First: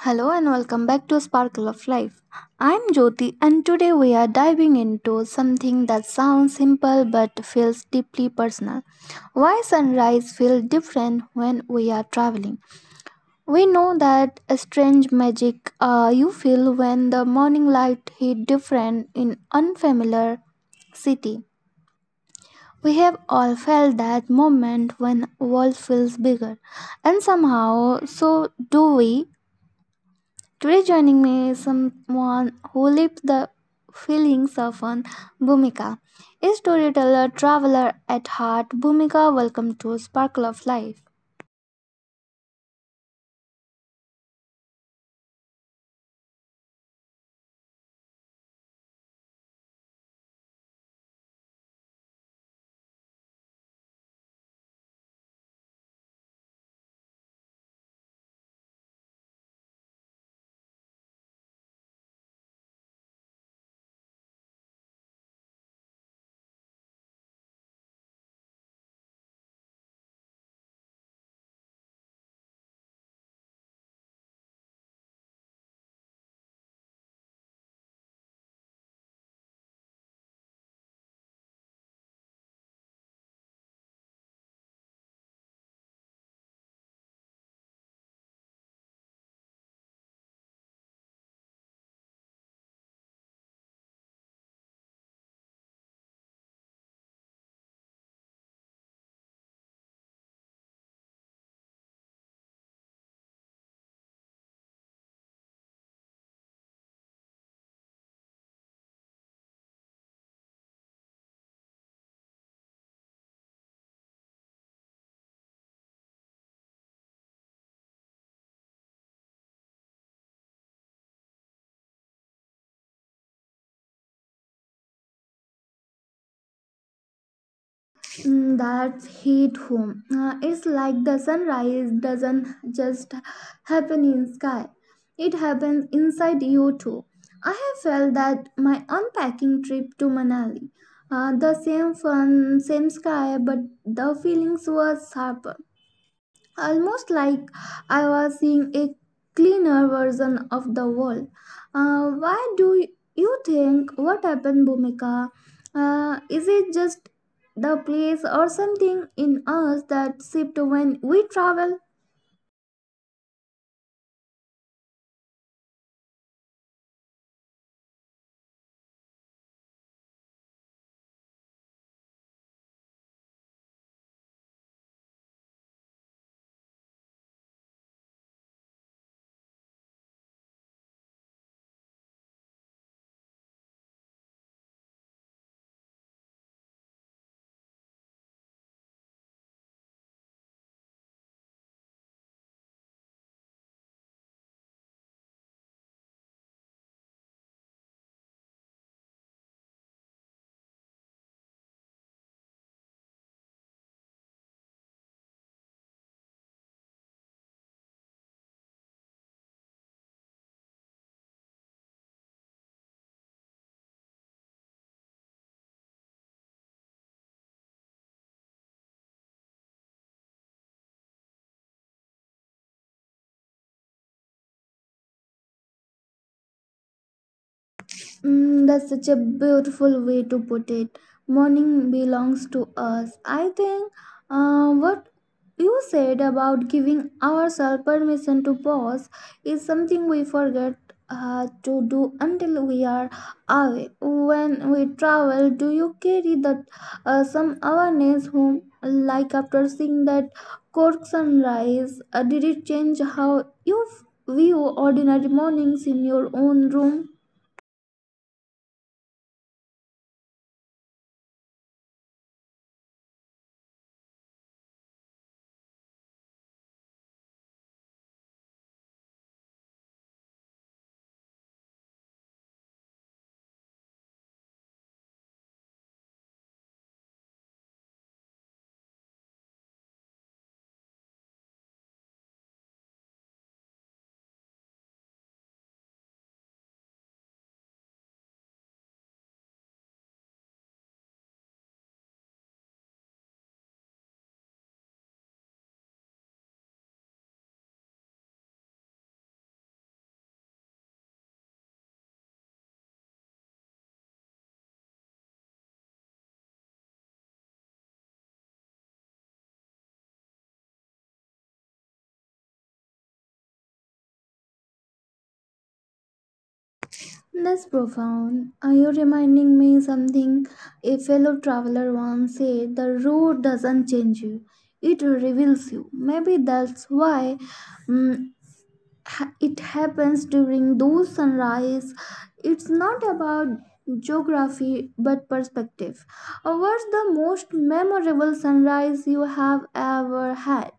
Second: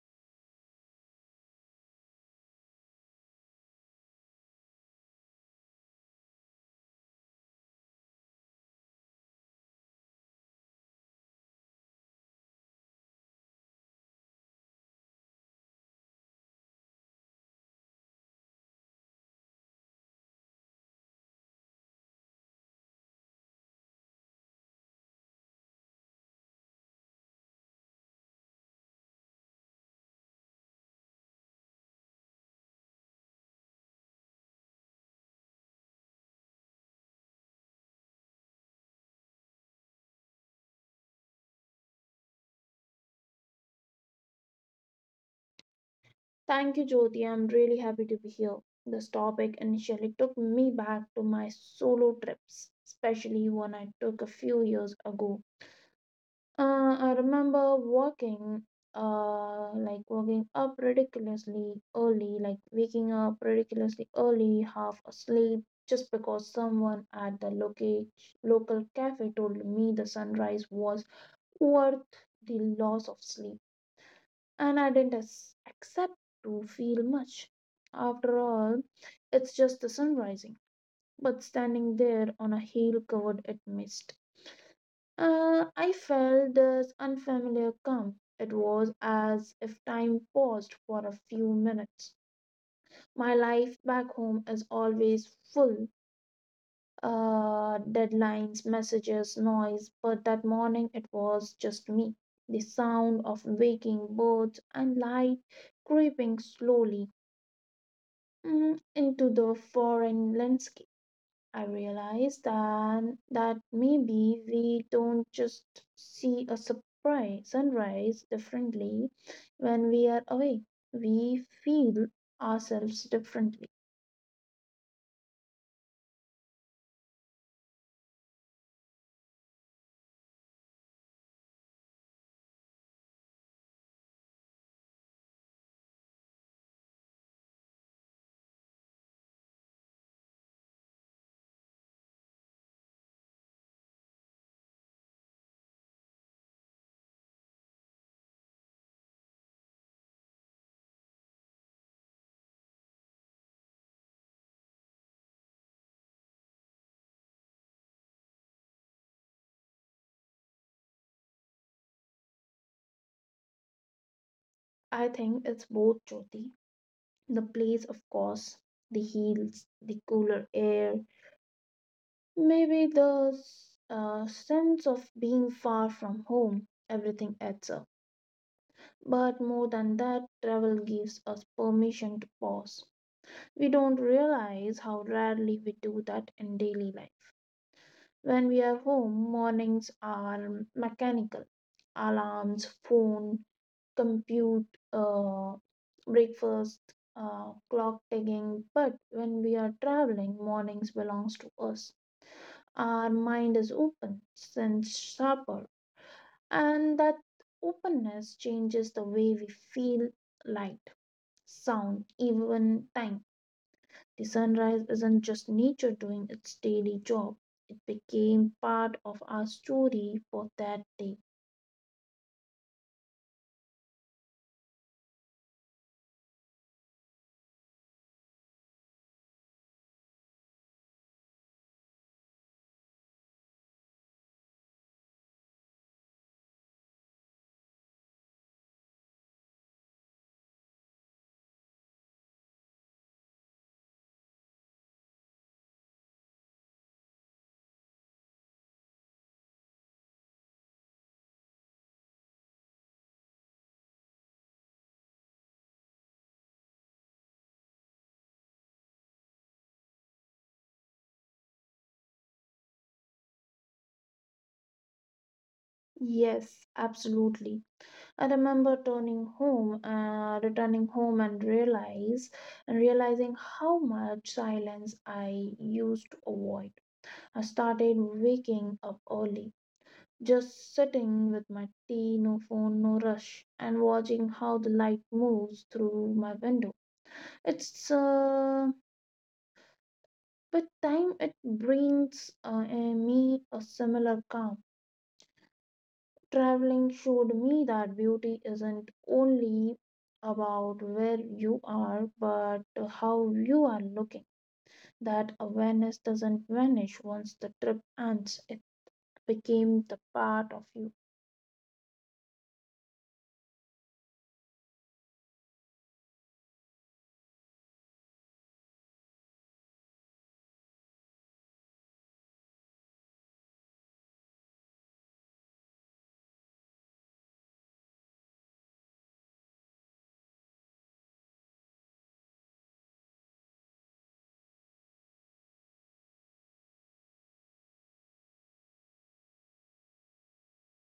Hello and welcome back to Sparkle of Life. I'm Jyoti and today we are diving into something that sounds simple but feels deeply personal. Why sunrise feels different when we are traveling? We know that a strange magic you feel when the morning light hit different in unfamiliar city. We have all felt that moment when world feels bigger and somehow so do we. Today, joining me is someone who lived the feelings of an Bhumika. A storyteller, traveler at heart, Bhumika, welcome to Sparkle of Life. Thank you, Jyoti. I'm really happy to be here. This topic initially took me back to my solo trips, especially one I took a few years ago. I remember walking, like waking up ridiculously early, half asleep, just because someone at the local cafe told me the sunrise was worth the loss of sleep, and I didn't accept to feel much. After all, it's just the sun rising. But standing there on a hill covered in mist, I felt this unfamiliar calm. It was as if time paused for a few minutes. My life back home is always full, deadlines, messages, noise, but that morning it was just me, the sound of waking birds and light creeping slowly, into the foreign landscape. I realized that maybe we don't just see a surprise sunrise differently when we are away. We feel ourselves differently. Mm, that hit home. It's like the sunrise doesn't just happen in sky. It happens inside you too. I have felt that my unpacking trip to Manali. The same fun, same sky, but the feelings were sharper, almost like I was seeing a cleaner version of the world. Why do you think what happened, Bhumika? Is it just the place or something in us that shift when we travel? I think it's both, Jyoti, the place of course, the hills, the cooler air, maybe the sense of being far from home. Everything adds up. But more than that, travel gives us permission to pause. We don't realize how rarely we do that in daily life. When we are home, mornings are mechanical: alarms, phone, compute, uh, breakfast, clock ticking. But when we are traveling, mornings belongs to us. Our mind is open, sense sharper, and that openness changes the way we feel light, sound, even time. The sunrise isn't just nature doing its daily job, it became part of our story for that day. Mm, that's such a beautiful way to put it. Morning belongs to us. I think what you said about giving ourselves permission to pause is something we forget to do until we are away. When we travel, do you carry that some awareness home? Like after seeing that Cork sunrise, did it change how you view ordinary mornings in your own room? Yes, absolutely. I remember returning home, and realize and realizing how much silence I used to avoid. I started waking up early, just sitting with my tea, no phone, no rush, and watching how the light moves through my window. It's but time it brings me a similar calm. Traveling showed me that beauty isn't only about where you are, but how you are looking. That awareness doesn't vanish once the trip ends. It became the part of you. That's profound. Are you reminding me something a fellow traveler once said? The road doesn't change you, it reveals you. Maybe that's why mm, it happens during those sunrise. It's not about geography but perspective. What's the most memorable sunrise you have ever had?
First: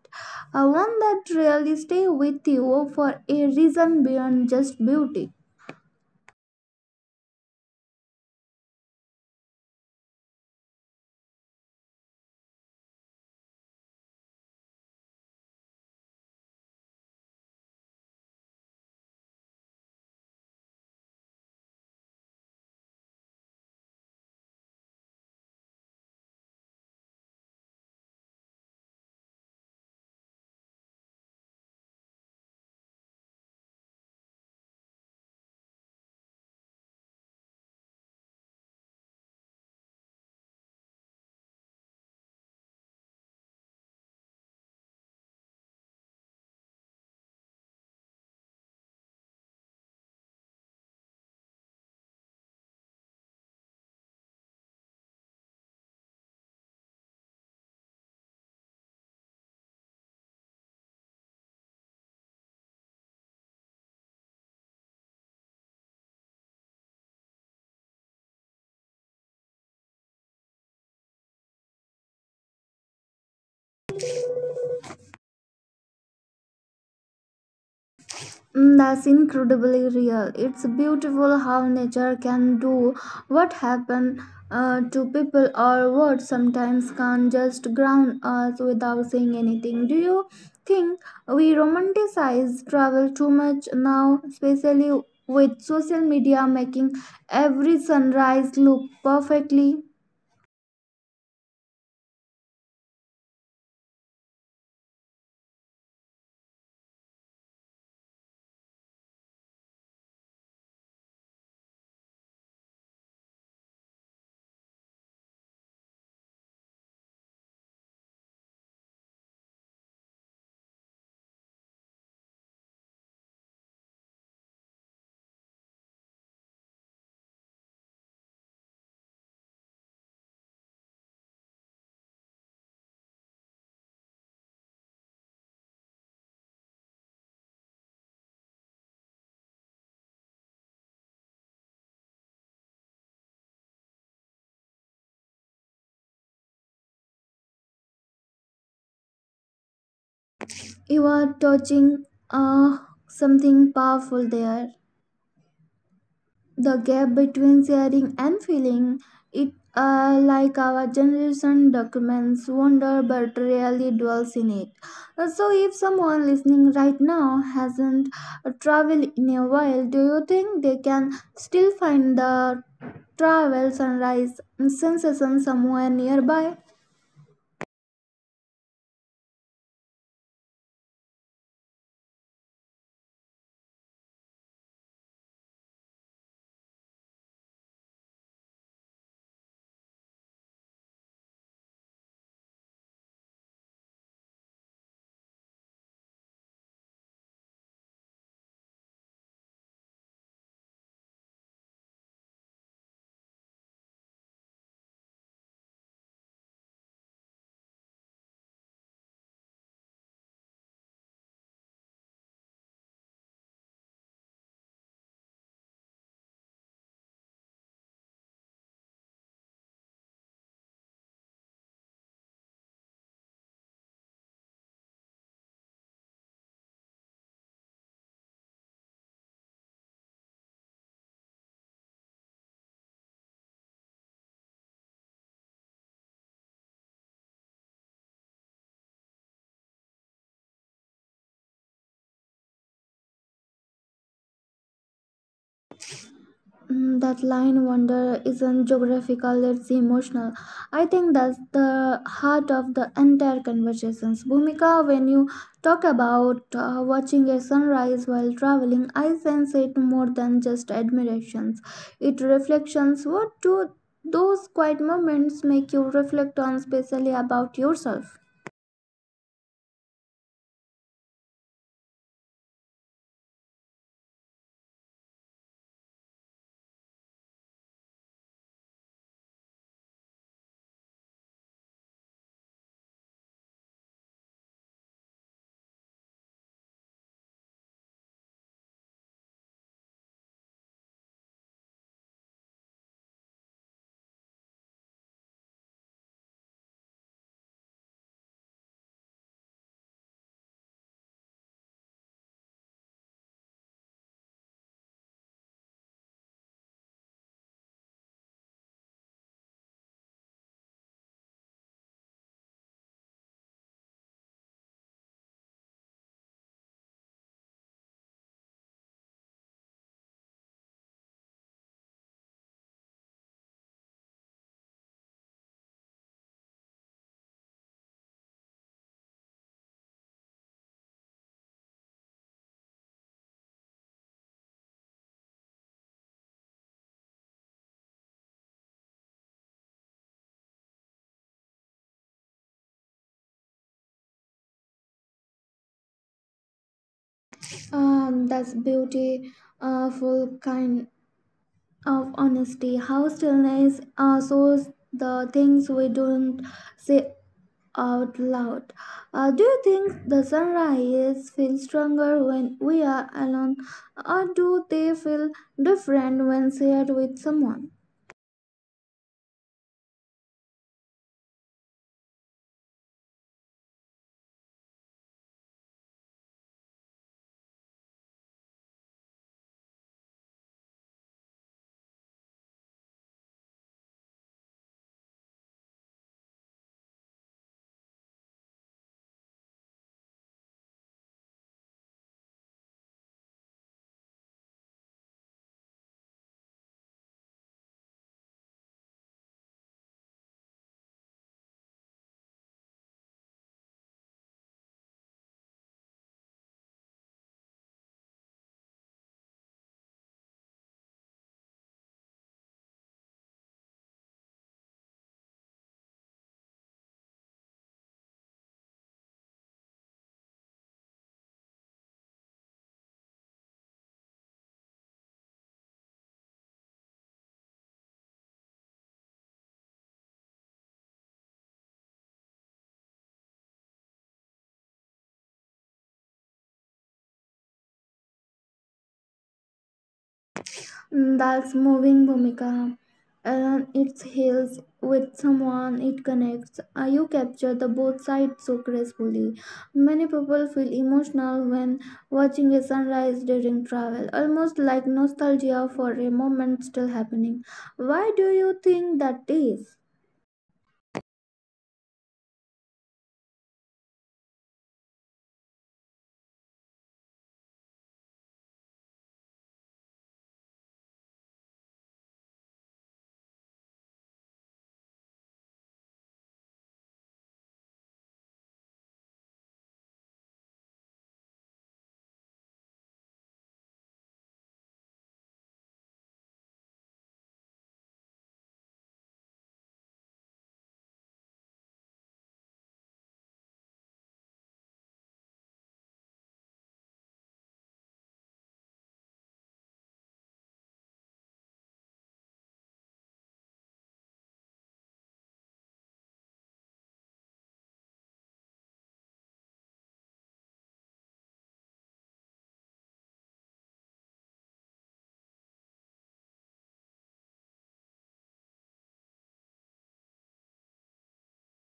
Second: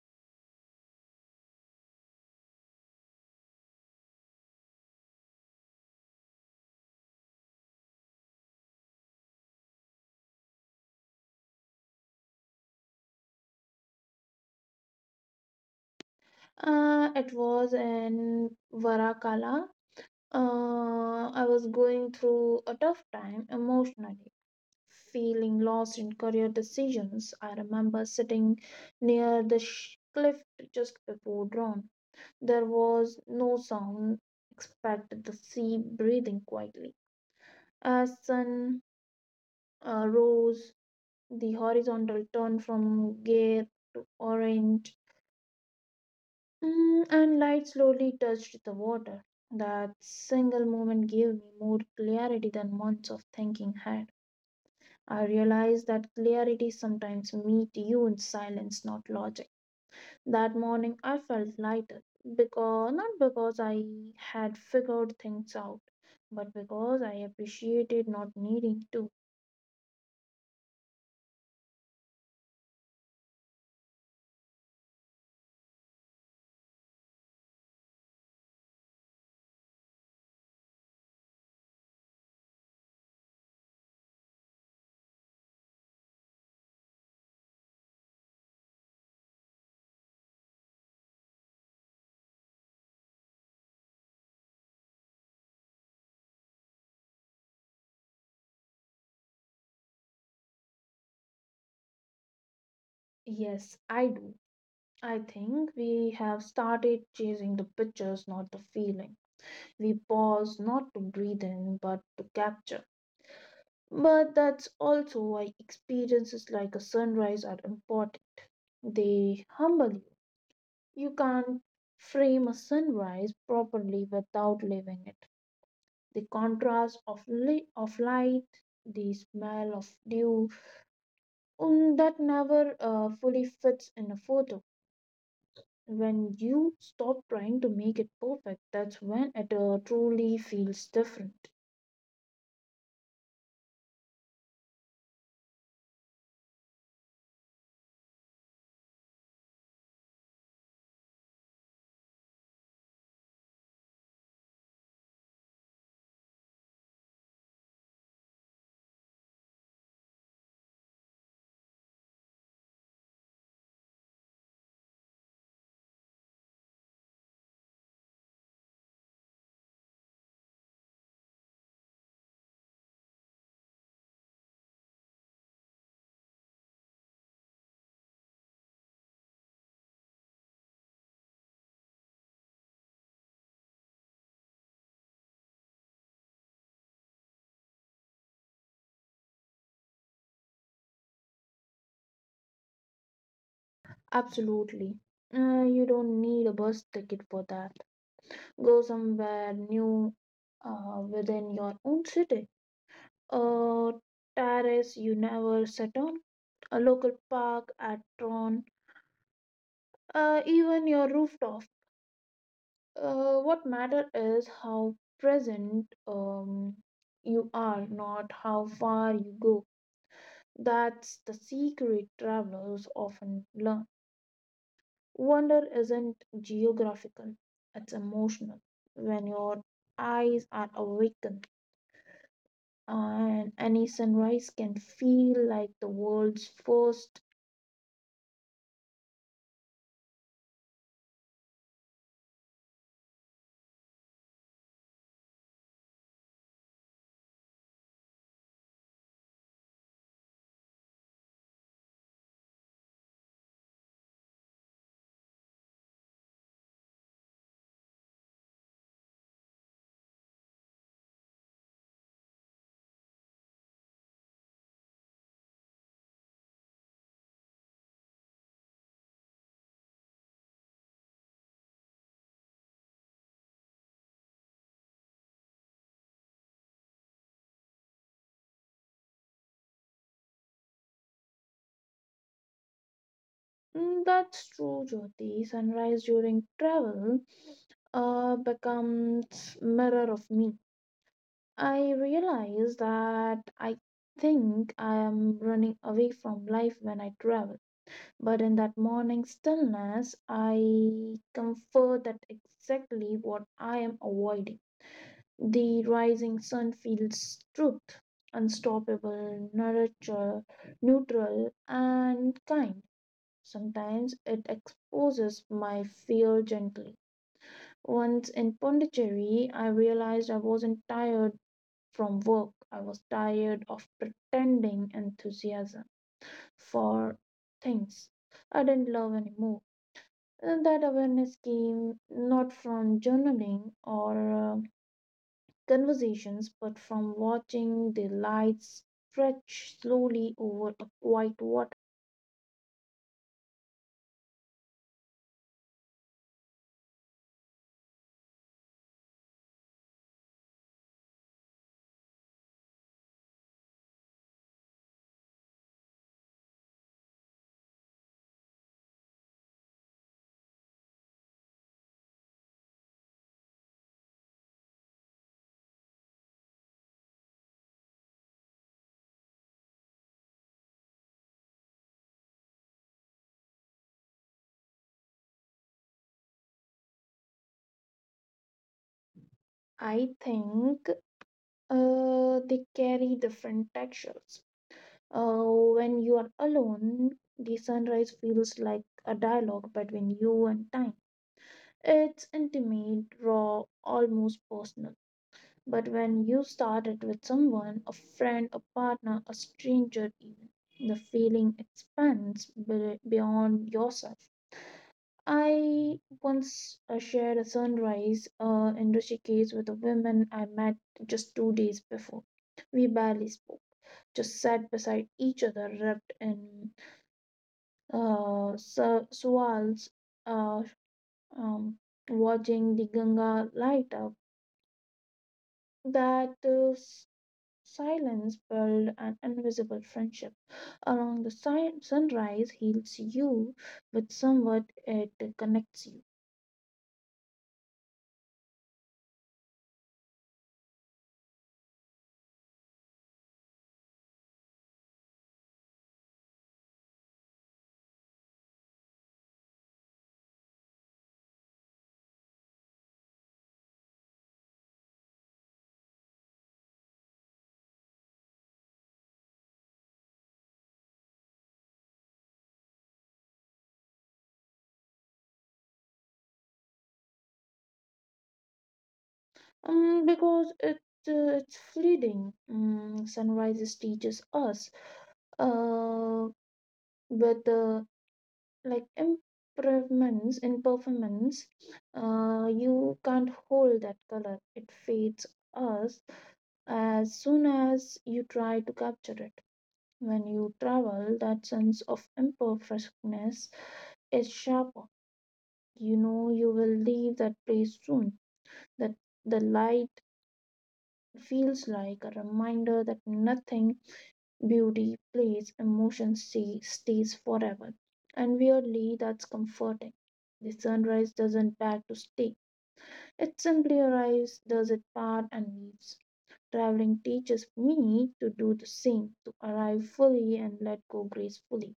One that really stay with you for a reason beyond just beauty. It was in Varakala. I was going through a tough time emotionally, feeling lost in career decisions. I remember sitting near the cliff just before dawn. There was no sound except the sea breathing quietly. As sun rose, the horizontal turned from gray to orange, and light slowly touched the water. That single moment gave me more clarity than months of thinking had. I realized that clarity sometimes meet you in silence, not logic. That morning I felt lighter, because not because I had figured things out, but because I appreciated not needing to. Mm, that's incredibly real. It's beautiful how nature can do what happen to people or what sometimes can just ground us without saying anything. Do you think we romanticize travel too much now, especially with social media making every sunrise look perfectly? Yes, I do. I think we have started chasing the pictures, not the feeling. We pause not to breathe in, but to capture. But that's also why experiences like a sunrise are important. They humble you. You can't frame a sunrise properly without leaving it. The contrast of, of light, the smell of dew, that never fully fits in a photo. When you stop trying to make it perfect, that's when it truly feels different. You are touching something powerful there, the gap between sharing and feeling it, like our generation documents wonder but rarely dwells in it. So if someone listening right now hasn't traveled in a while, do you think they can still find the travel sunrise sensation somewhere nearby? Absolutely. You don't need a bus ticket for that. Go somewhere new, within your own city: a terrace you never sat on, a local park at Tron, even your rooftop. What matters is how present you are, not how far you go. That's the secret travelers often learn. Wonder isn't geographical, it's emotional. When your eyes are awakened, and any sunrise can feel like the world's first. Mm, that line, wonder isn't geographical, it's emotional. I think that's the heart of the entire conversations, Bhumika. When you talk about watching a sunrise while traveling, I sense it more than just admirations, it reflections. What do those quiet moments make you reflect on, especially about yourself? That's true, Jyoti. Sunrise during travel becomes mirror of me. I realize that I think I am running away from life when I travel, but in that morning stillness, I comfort that exactly what I am avoiding. The rising sun feels truth, unstoppable, nurture, neutral, and kind. Sometimes it exposes my fear gently. Once in Pondicherry, I realized I wasn't tired from work, I was tired of pretending enthusiasm for things I didn't love anymore. And that awareness came not from journaling or conversations, but from watching the lights stretch slowly over a quiet water. Um, that's beauty, full kind of honesty, how stillness shows the things we don't say out loud. Do you think the sunrise feels stronger when we are alone, or do they feel different when shared with someone? I think They carry different textures. When you are alone, the sunrise feels like a dialogue between you and time. It's intimate, raw, almost personal. But when you start it with someone, a friend, a partner, a stranger, even, the feeling expands beyond yourself. I once shared a sunrise in Rishikesh with a woman I met just 2 days before. We barely spoke, just sat beside each other, wrapped in swirls, uh, um, watching the Ganga light up. That silence built an invisible friendship. Along the sunrise heals you, but somewhat it connects you. Mm, that's moving, Bhumika. Around its heels with someone it connects. You capture the both sides so gracefully. Many people feel emotional when watching a sunrise during travel, almost like nostalgia for a moment still happening. Why do you think that is? Because it it's fleeting. Sunrises teaches us, uh, but like improvements in performance, you can't hold that color, it fades us as soon as you try to capture it. When you travel, that sense of imperfectness is sharper, you know you will leave that place soon, that the light feels like a reminder that nothing, beauty, place, emotion stays forever. And weirdly, that's comforting. The sunrise doesn't beg to stay. It simply arrives, does its part, and leaves. Traveling teaches me to do the same, to arrive fully and let go gracefully.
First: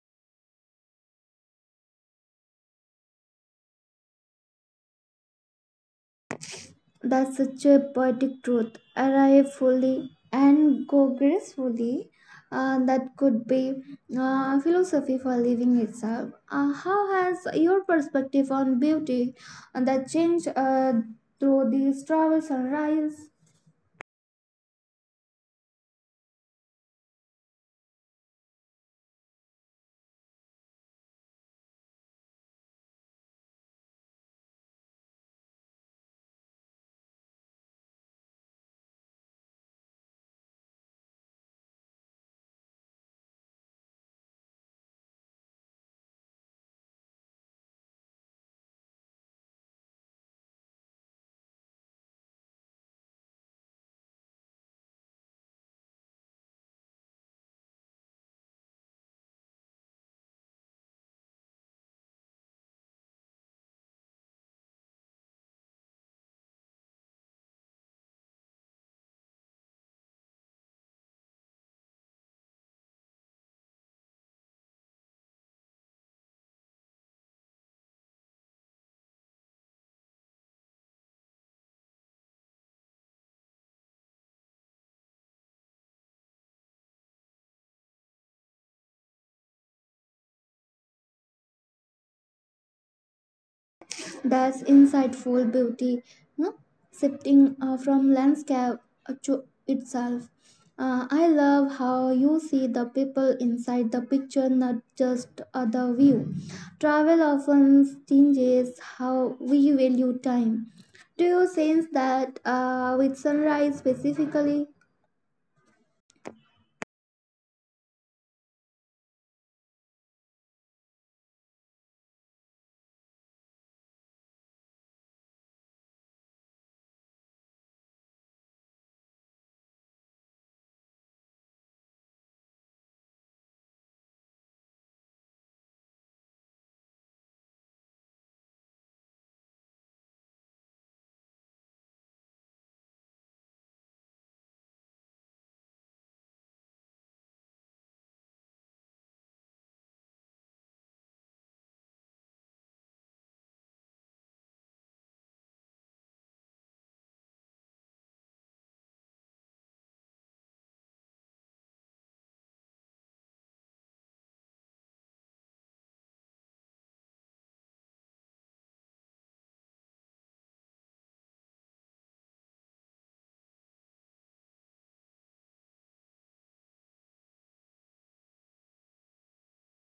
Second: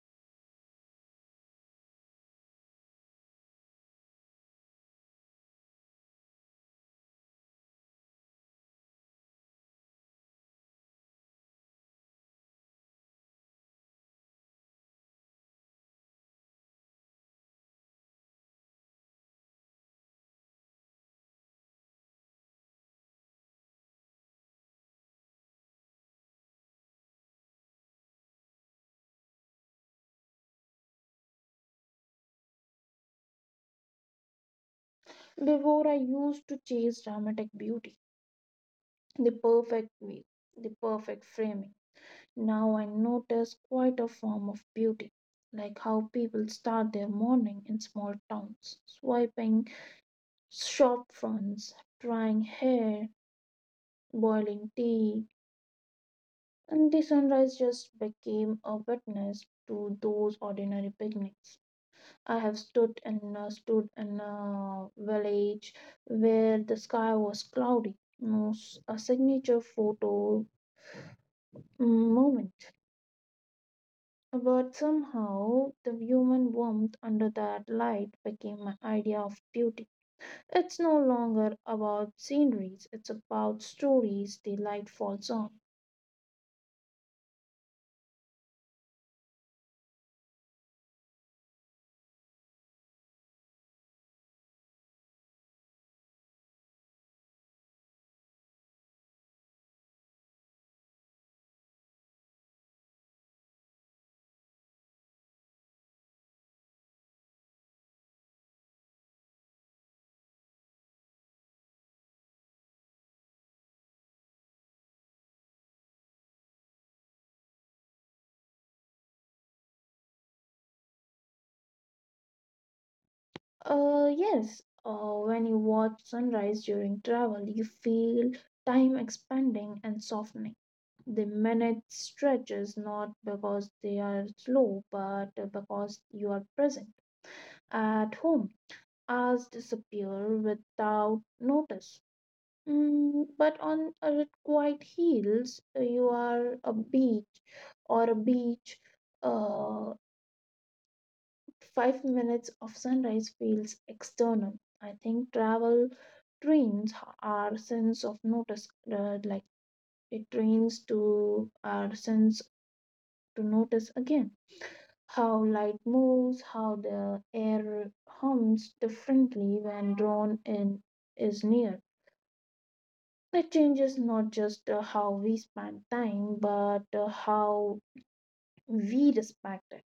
That's such a poetic truth. Arrive fully and go gracefully. That could be philosophy for living itself. How has your perspective on beauty that changed through these travels and rise? Before, I used to chase dramatic beauty, the perfect way, the perfect framing. Now I notice quite a form of beauty, like how people start their morning in small towns, swiping shop fronts, drying hair, boiling tea, and the sunrise just became a witness to those ordinary picnics. I have stood in a village where the sky was cloudy, no a signature photo moment. But somehow the human warmth under that light became my idea of beauty. It's no longer about sceneries, it's about stories the light falls on. That's insightful beauty, no? Shifting from landscape to itself. I love how you see the people inside the picture, not just the view. Travel often changes how we value time. Do you sense that with sunrise specifically? Yes, when you watch sunrise during travel, you feel time expanding and softening. The minute stretches not because they are slow, but because you are present. At home, hours disappear without notice. But on a quiet hills, you are a beach or a beach. Uh, Five minutes of sunrise feels external. I think travel trains our sense of notice, like it trains to our sense to notice again how light moves, how the air hums differently when drawn in is near. It changes not just how we spend time, but how we respect it.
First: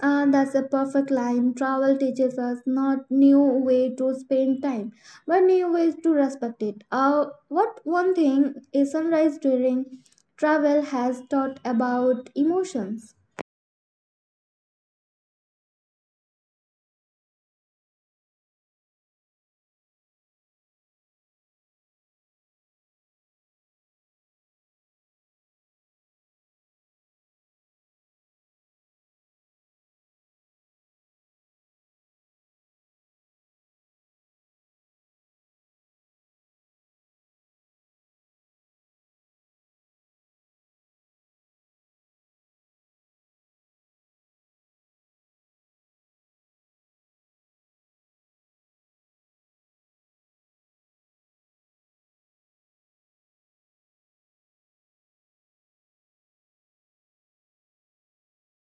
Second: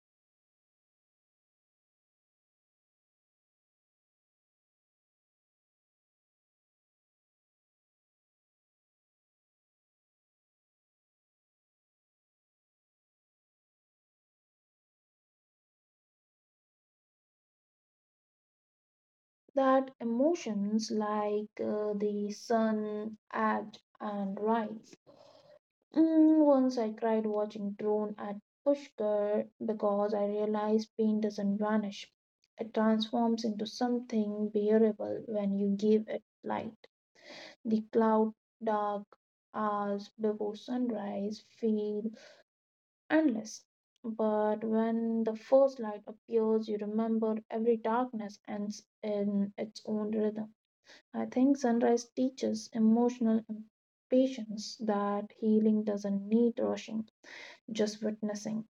Ah, that's a perfect line. Travel teaches us not new way to spend time, but new ways to respect it. What one thing a sunrise during travel has taught about emotions? That emotions like the sun act and rise. Once I cried watching drone at Pushkar because I realized pain doesn't vanish. It transforms into something bearable when you give it light. The cloud dark hours before sunrise feel endless. But when the first light appears, you remember every darkness ends in its own rhythm. I think sunrise teaches emotional patience, that healing doesn't need rushing, just witnessing.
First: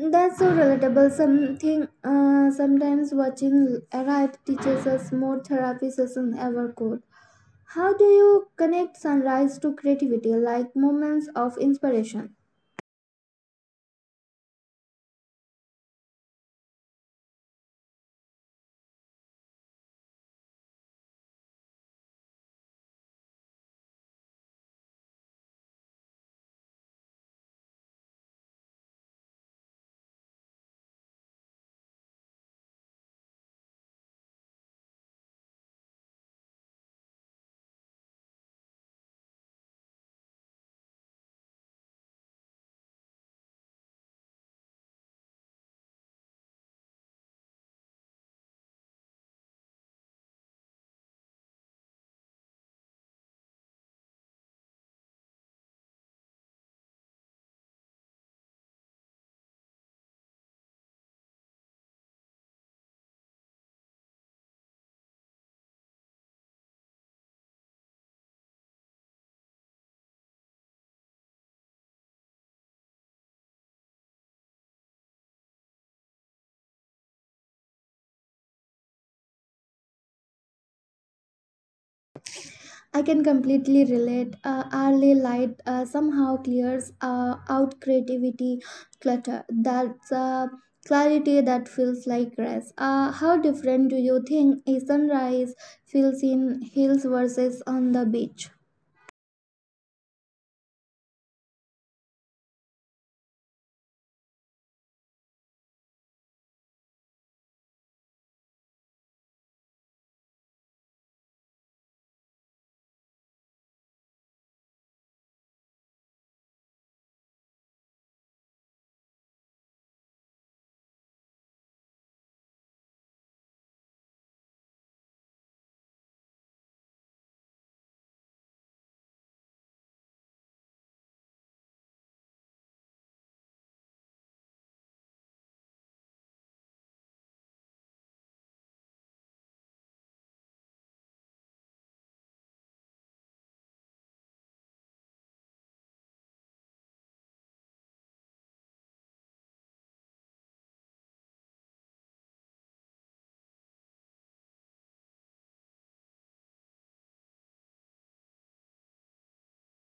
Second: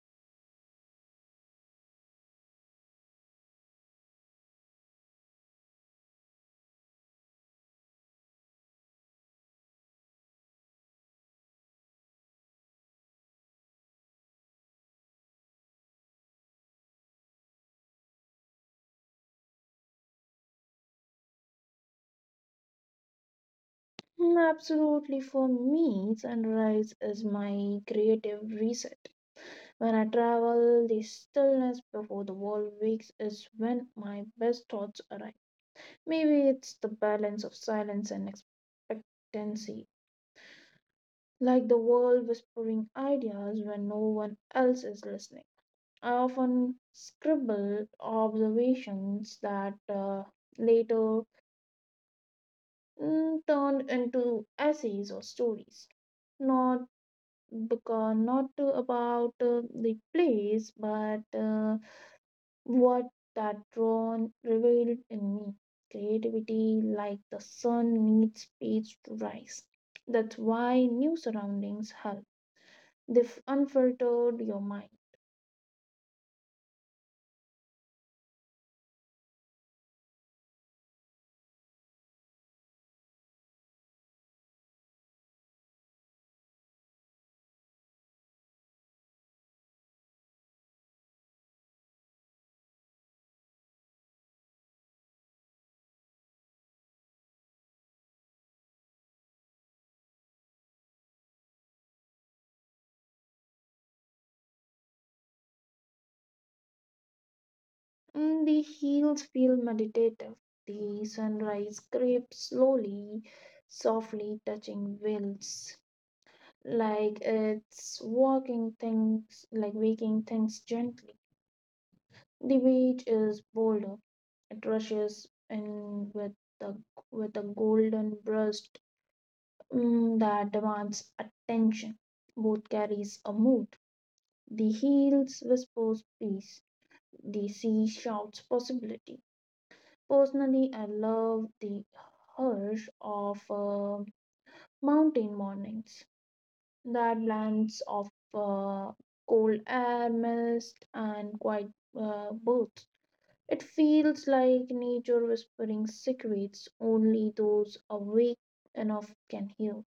That's so relatable. Something, sometimes watching arrive teaches us more therapy session ever could. How do you connect sunrise to creativity, like moments of inspiration? Absolutely, for me, sunrise is my creative reset. When I travel, the stillness before the world wakes is when my best thoughts arrive. Maybe it's the balance of silence and expectancy, like the world whispering ideas when no one else is listening. I often scribble observations that later turned into essays or stories, not because not to about the place, but what that drawn revealed in me. Creativity, like the sun, needs space to rise. That's why new surroundings help. They unfiltered your mind. I can completely relate. Early light somehow clears out creativity clutter. That's clarity that feels like rest. How different do you think a sunrise feels in hills versus on the beach? The hills feel meditative. The sunrise creeps slowly, softly touching wills, like waking things gently. The beach is bolder. It rushes in with the with a golden burst, that demands attention. Both carries a mood. The hills whispers peace. The sea shouts possibility. Personally, I love the hush of mountain mornings. That blends of cold air, mist, and quiet birds. It feels like nature whispering secrets only those awake enough can hear.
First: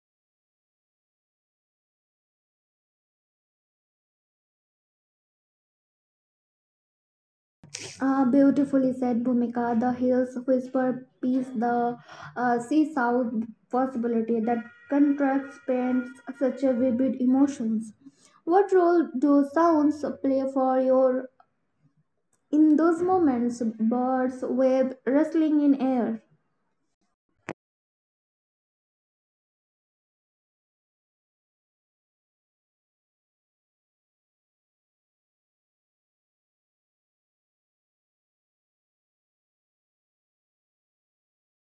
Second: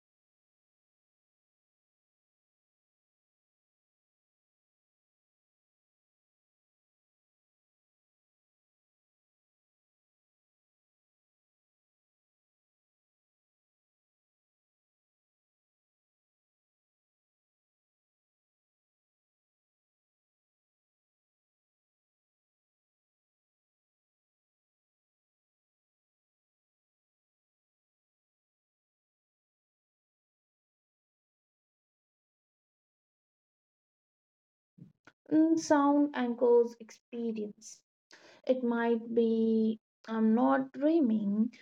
Beautifully said, Bhumika. The hills whisper peace, the sea south possibility, that contracts paints such a vivid emotions. What role do sounds play for your in those moments, birds wave rustling in air? Sound anchors experience. It might be I'm not dreaming.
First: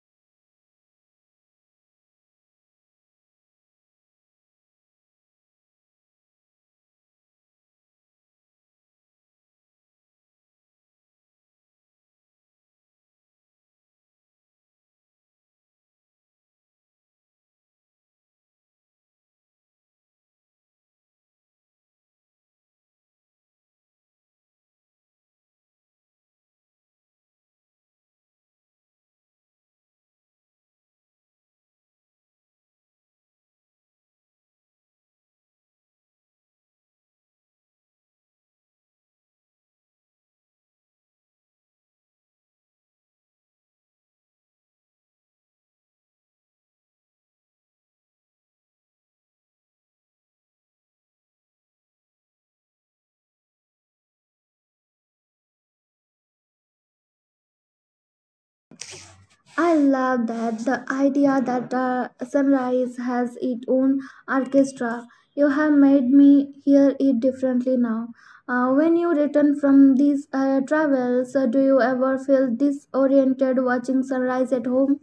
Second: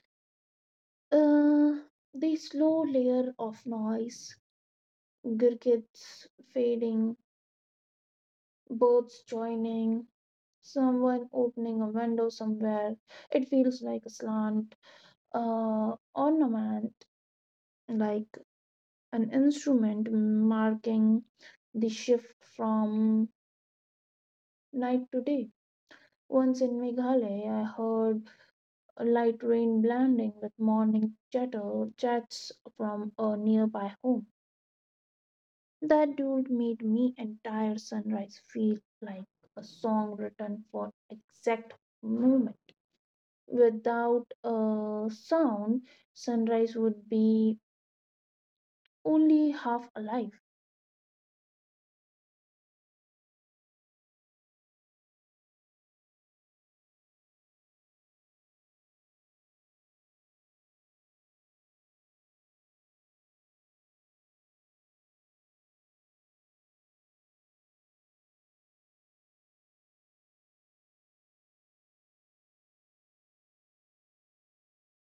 Uh, the slow layer of noise, Gurkits fading, birds joining, someone opening a window somewhere. It feels like a slant, ornament, like an instrument marking the shift from night to day. Once in Meghalaya, I heard a light rain blending with morning chatter chats from a nearby home. That duel made me entire sunrise feel like a song written for exact moment. Without a sound, sunrise would be only half alive. I love that the idea that the sunrise has its own orchestra. You have made me hear it differently now. When you return from these travels, do you ever feel disoriented watching sunrise at home?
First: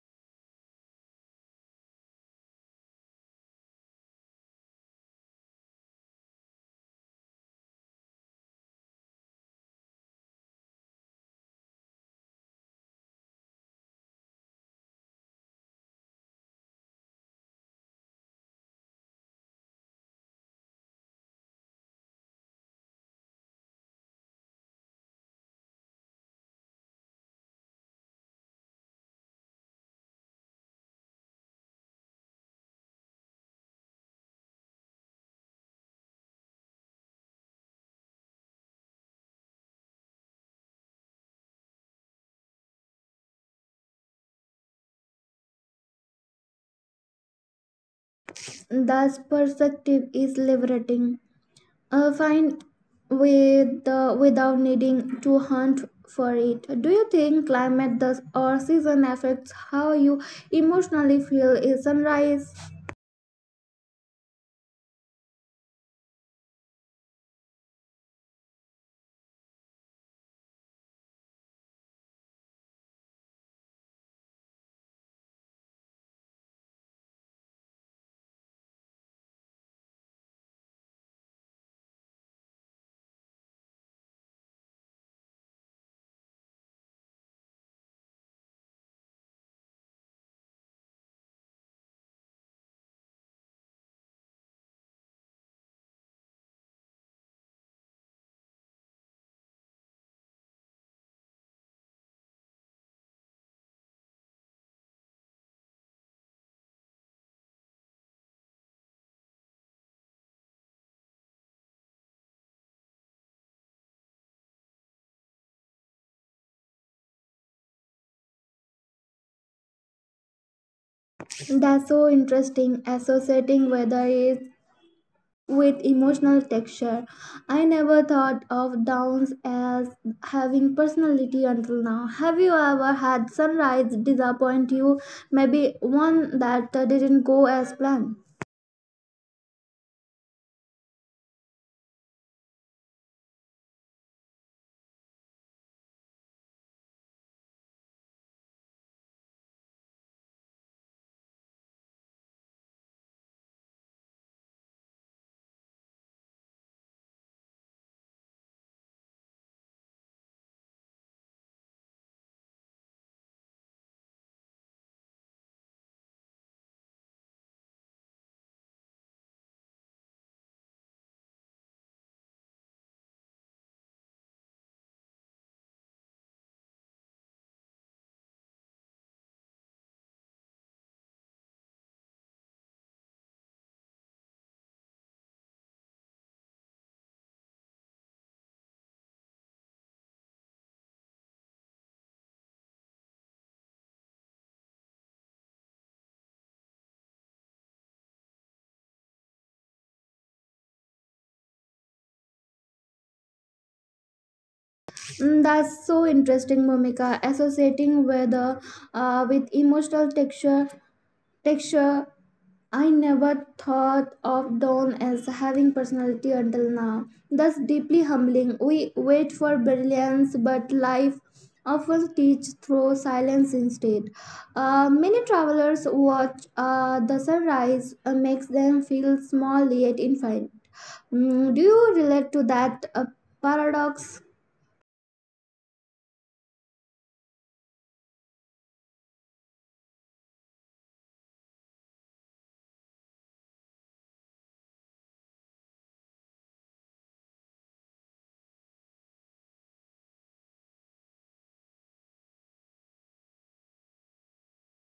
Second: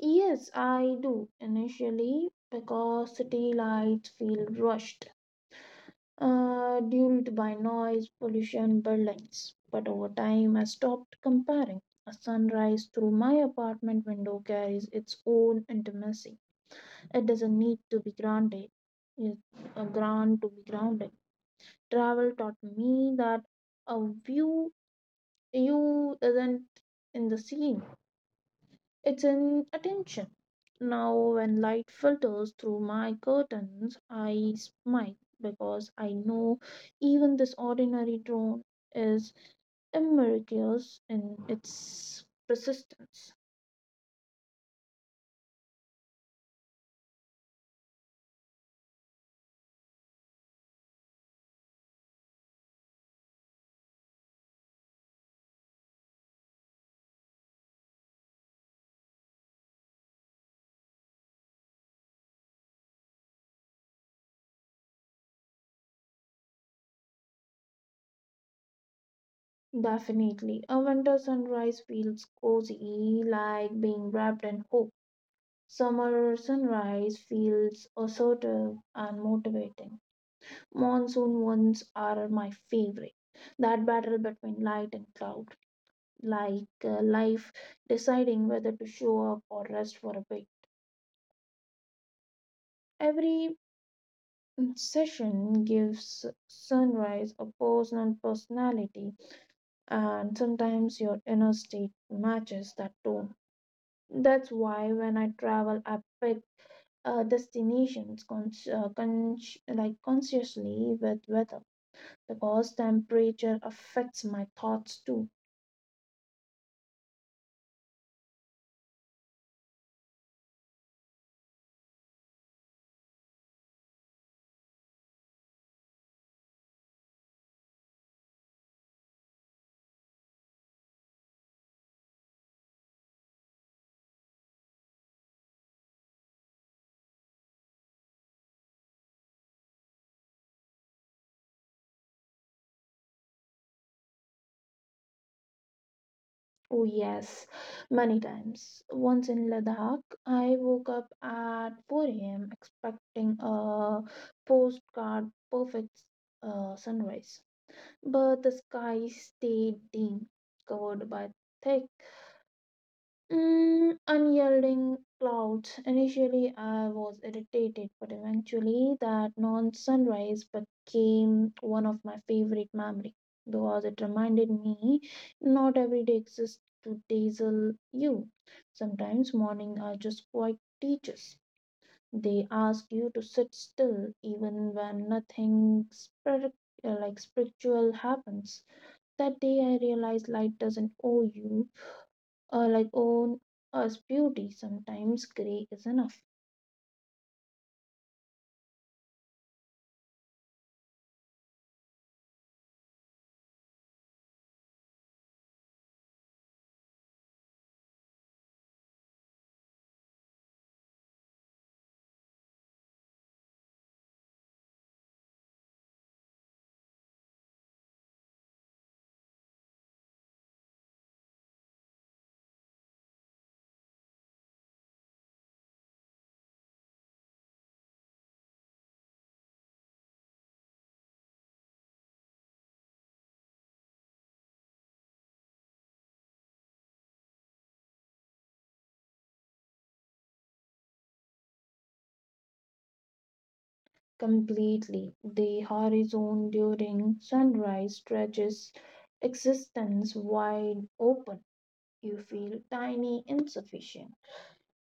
Yes, I do initially because city lights feel rushed, dulled by noise, pollution, burdens. But over time, I stopped comparing. A sunrise through my apartment window carries its own intimacy. It doesn't need to be granted. Yes, a grant to be grounded. Travel taught me that a view you isn't in the scene. It's in attention. Now, when light filters through my curtains, I smile because I know even this ordinary drone is miraculous in its persistence. The perspective is liberating. Uh, find with the without needing to hunt for it. Do you think climate does or season affects how you emotionally feel? Is sunrise Definitely, a winter sunrise feels cozy, like being wrapped in hope. Summer sunrise feels assertive and motivating. Monsoon ones are my favorite. That battle between light and cloud, like life deciding whether to show up or rest for a bit. Every session gives sunrise a personality, and sometimes your inner state matches that tone. That's why when I travel, I pick destinations consciously with weather because temperature affects my thoughts too. that's so interesting, associating weather is with emotional texture. I never thought of downs as having personality until now. Have you ever had sunrise disappoint you? Maybe one that didn't go as planned. Oh yes, many times. Once in Ladakh, I woke up at 4 a.m. expecting a postcard perfect sunrise, but the sky stayed dim, covered by thick, unyielding clouds. Initially, I was irritated, but eventually, that non sunrise became one of my favorite memories because it reminded me not every day exists to dazzle you. Sometimes morning are just quiet teachers. They ask you to sit still even when nothing spiritual happens. That day, I realized light doesn't owe you own us beauty. Sometimes gray is enough. Mm, that's so interesting, Momika. Associating with emotional texture. I never thought of Dawn as having personality until now. That's deeply humbling. We wait for brilliance, but life often teaches through silence instead. Many travelers watch the sunrise makes them feel small yet infinite. Mm, do you relate to that paradox? Completely. The horizon during sunrise stretches existence wide open. You feel tiny, insufficient.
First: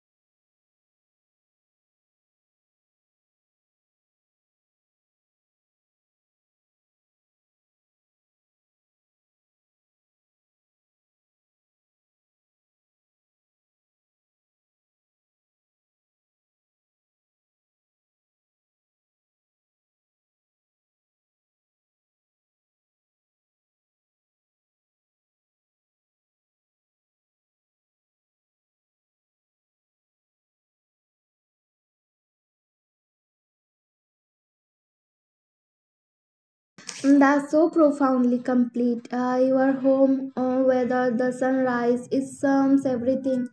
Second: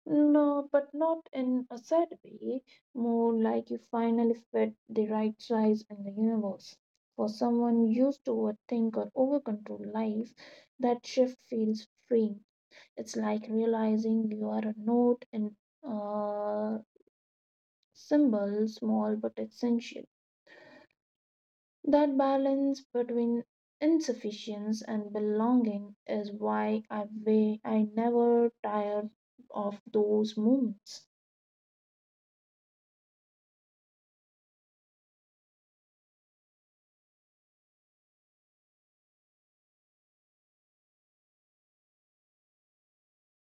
No, but not in a sad way, more like you finally fit the right size in the universe. For someone used to overthink or overcontrol life, that shift feels freeing. It's like realizing you are a note and uh, symbol, small but essential. That balance between insufficiency and belonging is why I never tire of those moments. That's so profoundly complete. Your home, whether the sunrise, it sums everything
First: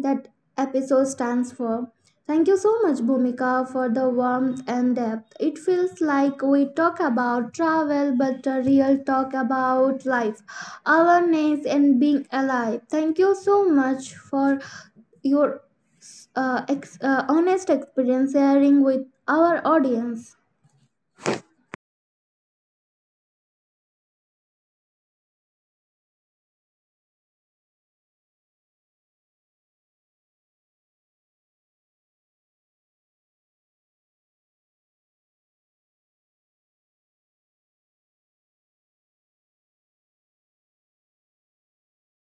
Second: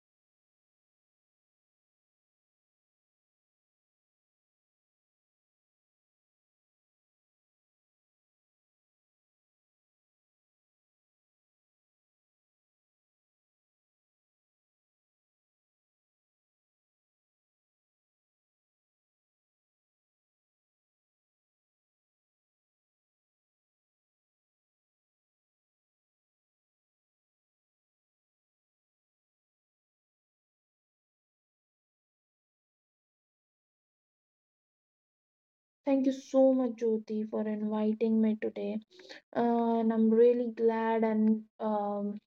that episode stands for. Thank you so much, Bhumika, for the warmth and depth. It feels like we talk about travel, but a real talk about life, awareness, and being alive. Thank you so much for your honest experience sharing with our audience. Thank you so much, Jyoti, for inviting me today. And I'm really glad, and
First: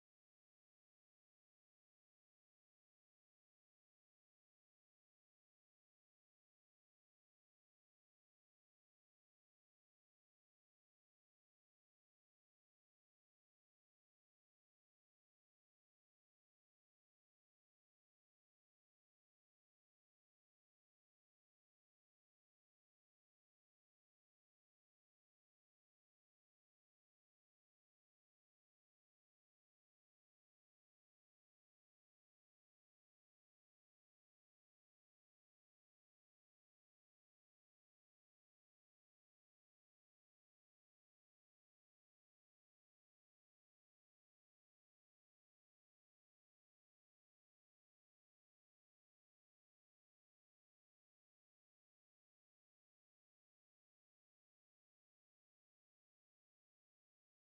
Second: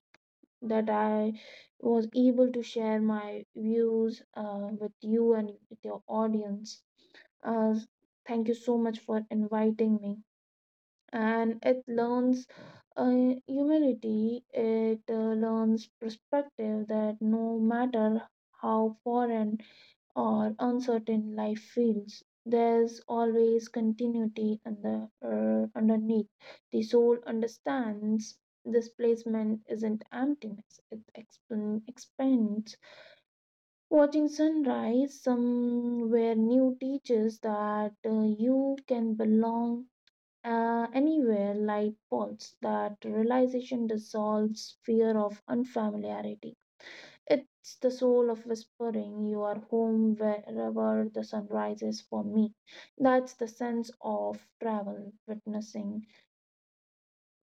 that I was able to share my views with you and with your audience. Uh, thank you so much for inviting me. And it learns uh, humility, it learns perspective that no matter how foreign or uncertain life feels, there's always continuity under, underneath. The soul understands displacement isn't emptiness, it expands. Watching sunrise somewhere new teaches that you can belong anywhere. Light pulse that realization dissolves fear of unfamiliarity. It's the soul of whispering, "You are home wherever the sun rises for me." That's the sense of travel witnessing.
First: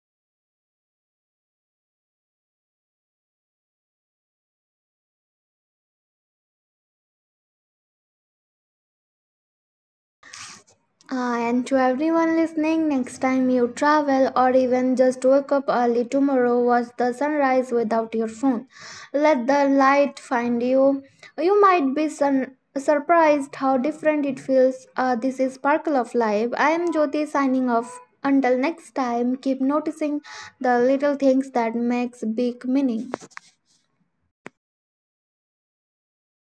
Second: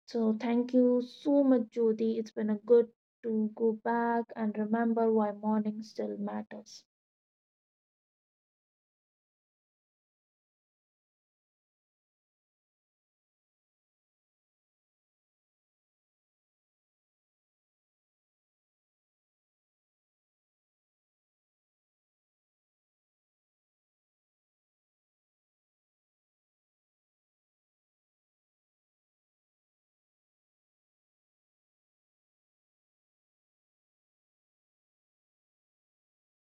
So thank you so much, Jyoti. It's been a good to go back and remember why morning still matters. Ah, and to everyone listening, next time you travel or even just wake up early tomorrow, watch the sunrise without your phone. Let the light find you. You might be surprised how different it feels. This is Sparkle of Life. I am Jyoti signing off. Until next time, keep noticing the little things that makes big meaning.